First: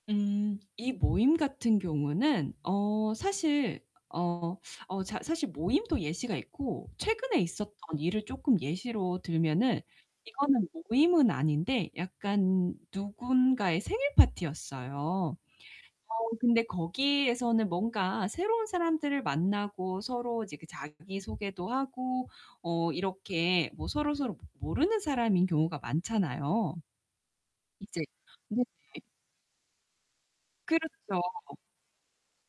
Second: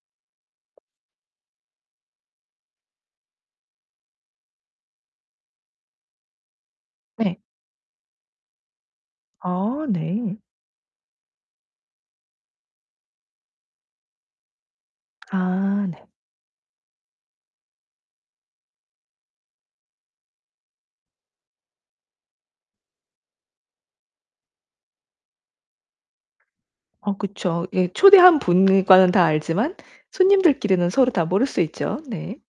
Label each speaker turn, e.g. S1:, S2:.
S1: 음 이 모임 같은 경우는 어 사실 어 어 자 사실 모임도 예시가 있고, 최근에
S2: 네.
S1: 있었던 일을 쪼끔 예시로 들면은
S2: 아 네.
S1: 이거는 모임은 아닌데 약간 누군가의 생일 파티였어요.
S2: 아 네.
S1: 어 근데 거기에서는 뭔가 새로운 사람들을 만나고 서로 이제 그 자기 소개도 하고 어 이렇게 뭐 서로서로 모르는 사람인 경우가 많잖아요.
S2: 아 그쵸. 예
S1: 이제
S2: 초대한
S1: 네네.
S2: 분과는 다 알지만 손님들끼리는 서로 다 모를
S1: 그렇죠.
S2: 수 있죠. 네.